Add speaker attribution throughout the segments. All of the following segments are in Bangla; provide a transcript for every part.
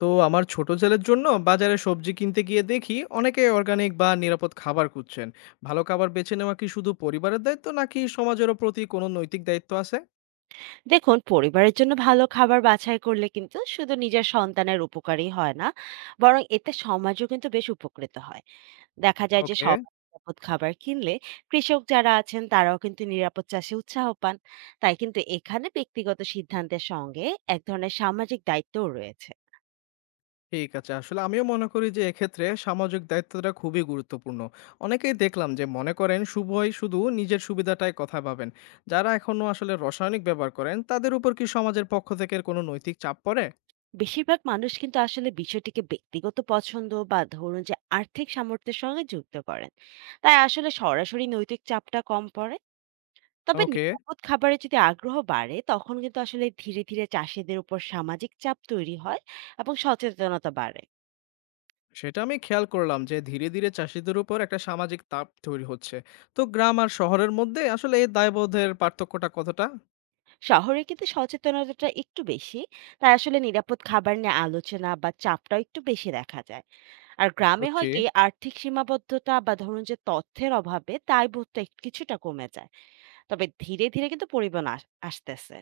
Speaker 1: তো আমার ছোট ছেলের জন্য বাজারে সবজি কিনতে গিয়ে দেখি অনেকে অর্গানিক বা নিরাপদ খাবার খুঁজছেন। ভালো খাবার বেছে নেওয়া কি শুধু পরিবারের দায়িত্ব নাকি সমাজেরও প্রতি কোনো নৈতিক দায়িত্ব আছে?
Speaker 2: দেখুন, পরিবারের জন্য ভালো খাবার বাছাই করলে কিন্তু শুধু নিজের সন্তানের উপকারই হয় না, বরং এতে সমাজও কিন্তু বেশ উপকৃত হয়। দেখা যায় যে
Speaker 1: ওকে।
Speaker 2: সব নিরাপদ খাবার কিনলে কৃষক যারা আছেন তারাও কিন্তু নিরাপদ চাষে উৎসাহ পান। তাই কিন্তু এখানে ব্যক্তিগত সিদ্ধান্তের সঙ্গে এক ধরনের সামাজিক দায়িত্বও রয়েছে।
Speaker 1: ঠিক আছে, আসলে আমিও মনে করি যে এক্ষেত্রে সামাজিক দায়িত্বটা খুবই গুরুত্বপূর্ণ। অনেকেই দেখলাম যে মনে করেন শুভই শুধু নিজের সুবিধাটাই কথা ভাবেন। যারা এখনো আসলে রাসায়নিক ব্যবহার করেন তাদের উপর কি সমাজের পক্ষ থেকে কোনো নৈতিক চাপ পড়ে?
Speaker 2: বেশিরভাগ মানুষ কিন্তু আসলে বিষয়টিকে ব্যক্তিগত পছন্দ বা ধরুন যে আর্থিক সামর্থ্যের সঙ্গে যুক্ত করেন। তাই আসলে সরাসরি নৈতিক চাপটা কম পড়ে। তবে
Speaker 1: ওকে।
Speaker 2: নিরাপদ খাবারে যদি আগ্রহ বাড়ে, তখন কিন্তু আসলে ধীরে ধীরে চাষিদের উপর সামাজিক চাপ তৈরি হয় এবং সচেতনতা বাড়ে।
Speaker 1: সেটা আমি খেয়াল করলাম যে ধীরে ধীরে চাষিদের উপর একটা সামাজিক তাপ তৈরি হচ্ছে। তো গ্রাম আর শহরের মধ্যে আসলে এই দায়বোধের পার্থক্যটা কতটা
Speaker 2: শহরে কিন্তু সচেতনতাটা একটু বেশি, তাই আসলে নিরাপদ খাবার নিয়ে আলোচনা বা চাপটাও একটু বেশি দেখা যায়। আর গ্রামে
Speaker 1: হচ্ছে?
Speaker 2: হয় কি, আর্থিক সীমাবদ্ধতা বা ধরুন যে তথ্যের অভাবে দায়বদ্ধতা কিছুটা কমে যায়। তবে ধীরে ধীরে কিন্তু পরিবর্তন আসতেছে।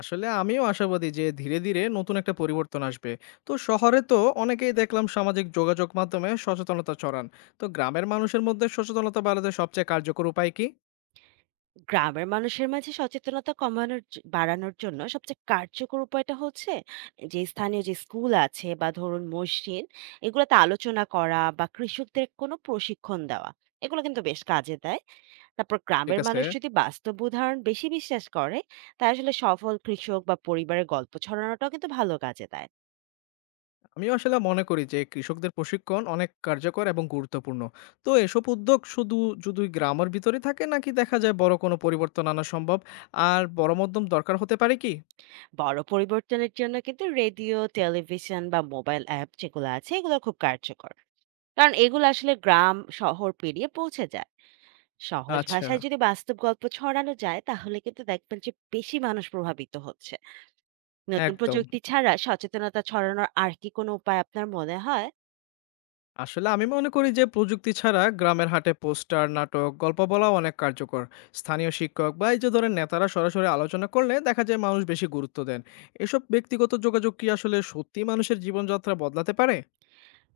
Speaker 1: আসলে আমিও আশাবাদী যে ধীরে ধীরে নতুন একটা পরিবর্তন আসবে। তো শহরে তো অনেকেই দেখলাম সামাজিক যোগাযোগ মাধ্যমে সচেতনতা ছড়ান। তো গ্রামের মানুষের মধ্যে সচেতনতা বাড়াতে সবচেয়ে কার্যকর উপায় কি?
Speaker 2: গ্রামের মানুষের মাঝে সচেতনতা বাড়ানোর জন্য সবচেয়ে কার্যকর উপায়টা হচ্ছে যে স্থানীয় যে স্কুল আছে বা ধরুন মসজিদ, এগুলোতে আলোচনা করা বা কৃষকদের কোনো প্রশিক্ষণ দেওয়া। এগুলো কিন্তু বেশ কাজে দেয়। তারপর
Speaker 1: ঠিক
Speaker 2: গ্রামের
Speaker 1: আছে।
Speaker 2: মানুষ যদি বাস্তব উদাহরণ বেশি বিশ্বাস করে, তাই আসলে সফল কৃষক বা পরিবারের গল্প ছড়ানোটাও কিন্তু ভালো কাজে দেয়।
Speaker 1: আমিও আসলে মনে করি যে কৃষকদের প্রশিক্ষণ অনেক কার্যকর এবং গুরুত্বপূর্ণ। তো এসব উদ্যোগ শুধু যদি গ্রামের ভিতরে থাকে নাকি দেখা যায় বড় কোনো পরিবর্তন আনা সম্ভব? আর বড় মধ্যম দরকার হতে পারে কি?
Speaker 2: বড় পরিবর্তনের জন্য কিন্তু রেডিও, টেলিভিশন বা মোবাইল অ্যাপ যেগুলো আছে এগুলো খুব কার্যকর, কারণ এগুলো আসলে গ্রাম শহর পেরিয়ে পৌঁছে যায়। সহজ
Speaker 1: আচ্ছা।
Speaker 2: ভাষায় যদি বাস্তব গল্প ছড়ানো যায়, তাহলে কিন্তু দেখবেন যে বেশি মানুষ প্রভাবিত হচ্ছে। নতুন
Speaker 1: একদম।
Speaker 2: প্রযুক্তি ছাড়া সচেতনতা ছড়ানোর আর কি কোনো উপায় আপনার মনে হয়?
Speaker 1: আসলে আমি মনে করি যে প্রযুক্তি ছাড়া গ্রামের হাটে পোস্টার, নাটক, গল্প বলাও অনেক কার্যকর। স্থানীয় শিক্ষক বা এই যে ধরেন নেতারা সরাসরি আলোচনা করলে দেখা যায় মানুষ বেশি গুরুত্ব দেন। এসব ব্যক্তিগত যোগাযোগ কি আসলে সত্যি মানুষের জীবনযাত্রা বদলাতে পারে?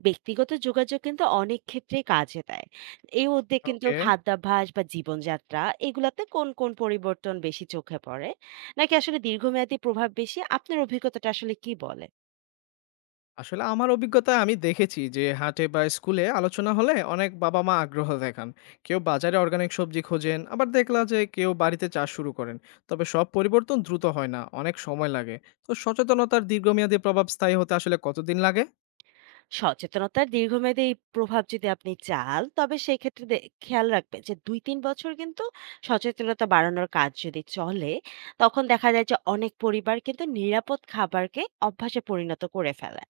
Speaker 2: ব্যক্তিগত যোগাযোগ কিন্তু অনেক ক্ষেত্রে কাজে দেয়। এই উদ্যোগ কিন্তু
Speaker 1: ওকে।
Speaker 2: খাদ্যাভ্যাস বা জীবনযাত্রা, এগুলাতে কোন কোন পরিবর্তন বেশি চোখে পড়ে, নাকি আসলে দীর্ঘমেয়াদী প্রভাব বেশি? আপনার অভিজ্ঞতাটা আসলে কি বলে?
Speaker 1: আসলে আমার অভিজ্ঞতায় আমি দেখেছি যে হাটে বা স্কুলে আলোচনা হলে অনেক বাবা মা আগ্রহ দেখান। কেউ বাজারে অর্গানিক সবজি খোঁজেন, আবার দেখলাম যে কেউ বাড়িতে চাষ শুরু করেন। তবে সব পরিবর্তন দ্রুত হয় না, অনেক সময় লাগে। তো সচেতনতার দীর্ঘমেয়াদী প্রভাব স্থায়ী হতে আসলে কতদিন লাগে?
Speaker 2: সচেতনতার দীর্ঘমেয়াদী এই প্রভাব যদি আপনি চান, তবে সেই ক্ষেত্রে খেয়াল রাখবেন যে 2-3 বছর কিন্তু সচেতনতা বাড়ানোর কাজ যদি চলে, তখন দেখা যায় যে অনেক পরিবার কিন্তু নিরাপদ খাবারকে অভ্যাসে পরিণত করে ফেলে।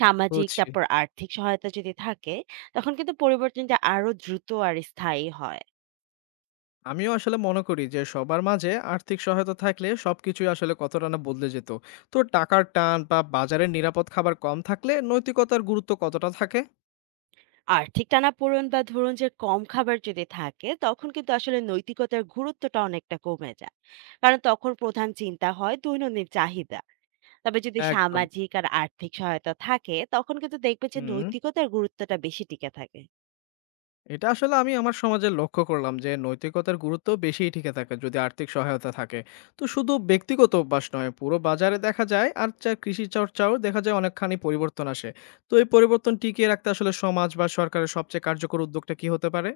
Speaker 2: সামাজিক
Speaker 1: বুঝছি।
Speaker 2: তারপর আর্থিক সহায়তা যদি থাকে, তখন কিন্তু পরিবর্তনটা আরো দ্রুত আর স্থায়ী হয়।
Speaker 1: আমিও আসলে মনে করি যে সবার মাঝে আর্থিক সহায়তা থাকলে সবকিছুই আসলে কতটা না বদলে যেত। তো টাকার টান বা বাজারের নিরাপদ খাবার কম থাকলে নৈতিকতার গুরুত্ব কতটা থাকে?
Speaker 2: আর্থিক টানাপোড়েন বা ধরুন যে কম খাবার যদি থাকে, তখন কিন্তু আসলে নৈতিকতার গুরুত্বটা অনেকটা কমে যায়, কারণ তখন প্রধান চিন্তা হয় দৈনন্দিন চাহিদা। তবে যদি
Speaker 1: একদম।
Speaker 2: সামাজিক আর আর্থিক সহায়তা থাকে, তখন কিন্তু দেখবে যে
Speaker 1: হুম।
Speaker 2: নৈতিকতার গুরুত্বটা বেশি টিকে থাকে।
Speaker 1: এটা আসলে আমি আমার সমাজে লক্ষ্য করলাম যে নৈতিকতার গুরুত্ব বেশিই টিকে থাকে যদি আর্থিক সহায়তা থাকে। তো শুধু ব্যক্তিগত অভ্যাস নয়, পুরো বাজারে দেখা যায় আর চা কৃষি চর্চাও দেখা যায় অনেকখানি পরিবর্তন আসে। তো এই পরিবর্তন টিকিয়ে রাখতে আসলে সমাজ বা সরকারের সবচেয়ে কার্যকর উদ্যোগটা কি হতে পারে?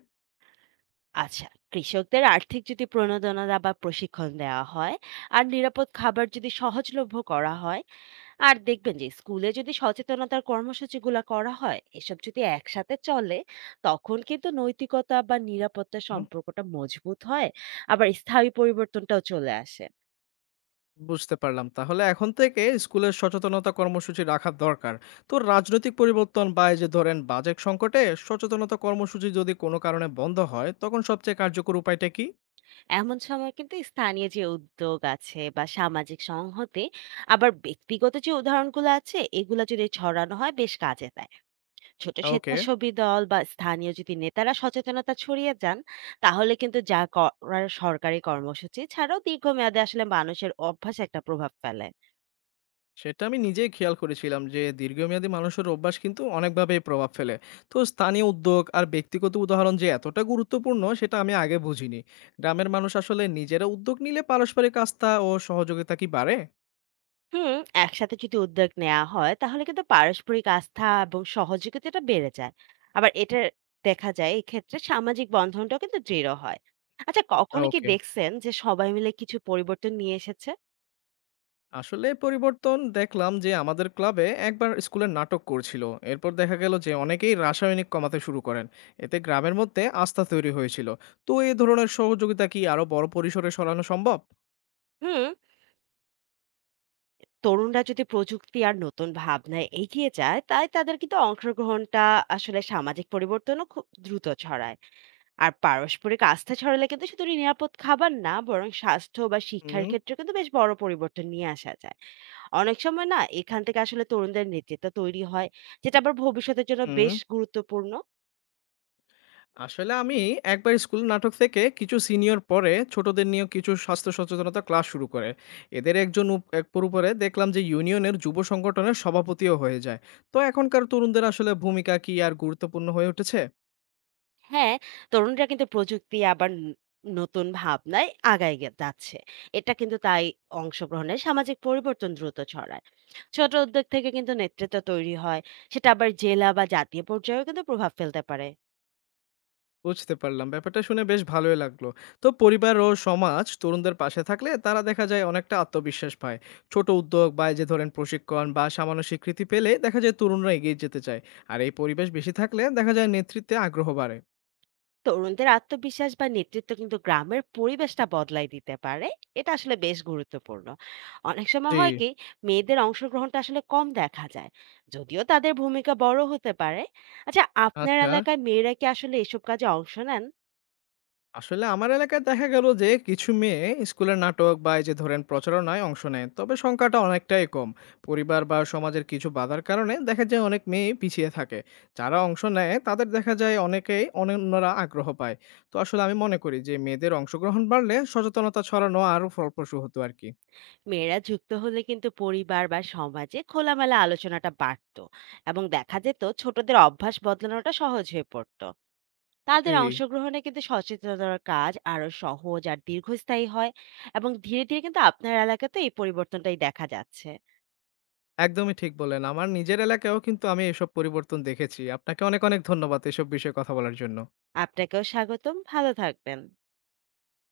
Speaker 2: আচ্ছা, কৃষকদের আর্থিক যদি প্রণোদনা বা প্রশিক্ষণ দেওয়া হয়, আর নিরাপদ খাবার যদি সহজলভ্য করা হয়, আর দেখবেন যে স্কুলে যদি সচেতনতার কর্মসূচিগুলো করা হয়, এসব যদি একসাথে চলে, তখন কিন্তু নৈতিকতা বা নিরাপত্তা
Speaker 1: হুম।
Speaker 2: সম্পর্কটা মজবুত হয়, আবার স্থায়ী পরিবর্তনটাও চলে আসে।
Speaker 1: বুঝতে পারলাম, তাহলে এখন থেকে স্কুলের সচেতনতা কর্মসূচি রাখা দরকার। তো রাজনৈতিক পরিবর্তন বা এই যে ধরেন বাজেট সংকটে সচেতনতা কর্মসূচি যদি কোনো কারণে বন্ধ হয় তখন সবচেয়ে কার্যকর উপায়টা কি?
Speaker 2: এমন সময় কিন্তু স্থানীয় যে উদ্যোগ আছে বা সামাজিক সংহতে, আবার ব্যক্তিগত যে উদাহরণগুলো আছে, এগুলো যদি ছড়ানো হয় বেশ কাজে দেয়। ছোট
Speaker 1: ওকে।
Speaker 2: স্বেচ্ছাসেবী দল বা স্থানীয় যদি নেতারা সচেতনতা ছড়িয়ে যান, তাহলে কিন্তু যা করার সরকারি কর্মসূচি ছাড়াও দীর্ঘমেয়াদে আসলে মানুষের অভ্যাস একটা প্রভাব ফেলে।
Speaker 1: সেটা আমি নিজেই খেয়াল করেছিলাম যে দীর্ঘমেয়াদী মানুষের অভ্যাস কিন্তু অনেকভাবেই প্রভাব ফেলে। তো স্থানীয় উদ্যোগ আর ব্যক্তিগত উদাহরণ যে এতটা গুরুত্বপূর্ণ সেটা আমি আগে বুঝিনি। গ্রামের মানুষ আসলে নিজেরা উদ্যোগ নিলে পারস্পরিক আস্থা ও সহযোগিতা কি বাড়ে?
Speaker 2: হুম। একসাথে যদি উদ্যোগ নেওয়া হয়, তাহলে কিন্তু পারস্পরিক আস্থা এবং সহযোগিতাটা বেড়ে যায়। আবার এটা দেখা যায় এক্ষেত্রে সামাজিক বন্ধনটাও কিন্তু দৃঢ় হয়। আচ্ছা, কখনো কি
Speaker 1: ওকে।
Speaker 2: দেখছেন যে সবাই মিলে কিছু পরিবর্তন নিয়ে এসেছে?
Speaker 1: আসলে পরিবর্তন দেখলাম যে আমাদের ক্লাবে একবার স্কুলের নাটক করছিল। এরপর দেখা গেল যে অনেকেই রাসায়নিক কমাতে শুরু করেন। এতে গ্রামের মধ্যে আস্থা তৈরি হয়েছিল। তো এই ধরনের সহযোগিতা কি আরো বড় পরিসরে সরানো সম্ভব?
Speaker 2: হুম। তরুণরা যদি প্রযুক্তি আর নতুন ভাবনায় এগিয়ে যায়, তাই তাদের কিন্তু অংশগ্রহণটা আসলে সামাজিক পরিবর্তনও খুব দ্রুত ছড়ায়। আর পারস্পরিক আস্থা ছড়ালে কিন্তু শুধু নিরাপদ খাবার না, বরং স্বাস্থ্য বা শিক্ষার
Speaker 1: হুম।
Speaker 2: ক্ষেত্রে কিন্তু বেশ বড় পরিবর্তন নিয়ে আসা যায়। অনেক সময় না এখান থেকে আসলে তরুণদের নেতৃত্ব তৈরি হয়, যেটা আবার ভবিষ্যতের জন্য
Speaker 1: হুম।
Speaker 2: বেশ গুরুত্বপূর্ণ।
Speaker 1: আসলে আমি একবার স্কুল নাটক থেকে কিছু সিনিয়র পরে ছোটদের নিয়ে কিছু স্বাস্থ্য সচেতনতা ক্লাস শুরু করে। এদের একজন এক পরে দেখলাম যে ইউনিয়নের যুব সংগঠনের সভাপতিও হয়ে যায়। তো এখনকার তরুণদের আসলে ভূমিকা কি আর গুরুত্বপূর্ণ হয়ে উঠেছে?
Speaker 2: হ্যাঁ, তরুণরা কিন্তু প্রযুক্তি, নতুন ভাবনায় আগায় যাচ্ছে। এটা কিন্তু তাই অংশগ্রহণের সামাজিক পরিবর্তন দ্রুত ছড়ায়। ছোট উদ্যোগ থেকে কিন্তু নেতৃত্ব তৈরি হয়, সেটা আবার জেলা বা জাতীয় পর্যায়েও কিন্তু প্রভাব ফেলতে পারে।
Speaker 1: বুঝতে পারলাম, ব্যাপারটা শুনে বেশ ভালোই লাগলো। তো পরিবার ও সমাজ তরুণদের পাশে থাকলে তারা দেখা যায় অনেকটা আত্মবিশ্বাস পায়। ছোট উদ্যোগ বা এই যে ধরেন প্রশিক্ষণ বা সামান্য স্বীকৃতি পেলে দেখা যায় তরুণরা এগিয়ে যেতে চায়। আর এই পরিবেশ বেশি থাকলে দেখা যায় নেতৃত্বে আগ্রহ বাড়ে।
Speaker 2: তরুণদের আত্মবিশ্বাস বা নেতৃত্ব কিন্তু গ্রামের পরিবেশটা বদলাই দিতে পারে, এটা আসলে বেশ গুরুত্বপূর্ণ। অনেক সময়
Speaker 1: জি।
Speaker 2: হয় কি, মেয়েদের অংশগ্রহণটা আসলে কম দেখা যায়, যদিও তাদের ভূমিকা বড় হতে পারে। আচ্ছা, আপনার
Speaker 1: আচ্ছা।
Speaker 2: এলাকায় মেয়েরা কি আসলে এসব কাজে অংশ নেন?
Speaker 1: আসলে আমার এলাকায় দেখা গেল যে কিছু মেয়ে স্কুলের নাটক বা এই যে ধরেন প্রচারণায় অংশ নেয়, তবে সংখ্যাটা অনেকটাই কম। পরিবার বা সমাজের কিছু বাধার কারণে দেখা যায় অনেক মেয়ে পিছিয়ে থাকে। যারা অংশ নেয় তাদের দেখা যায় অনেকেই অন্যরা আগ্রহ পায়। তো আসলে আমি মনে করি যে মেয়েদের অংশগ্রহণ বাড়লে সচেতনতা ছড়ানো আরো ফলপ্রসূ হতো আর কি।
Speaker 2: মেয়েরা যুক্ত হলে কিন্তু পরিবার বা সমাজে খোলামেলা আলোচনাটা বাড়তো, এবং দেখা যেত ছোটদের অভ্যাস বদলানোটা সহজ হয়ে পড়তো। তাদের
Speaker 1: জি।
Speaker 2: অংশগ্রহণে কিন্তু সচেতনতার কাজ আরো সহজ আর দীর্ঘস্থায়ী হয়, এবং ধীরে ধীরে কিন্তু আপনার এলাকাতে এই পরিবর্তনটাই দেখা যাচ্ছে।
Speaker 1: একদমই ঠিক বলেন, আমার নিজের এলাকায়ও কিন্তু আমি এসব পরিবর্তন দেখেছি। আপনাকে অনেক অনেক ধন্যবাদ এসব বিষয়ে কথা বলার জন্য।
Speaker 2: আপনাকেও স্বাগতম, ভালো থাকবেন।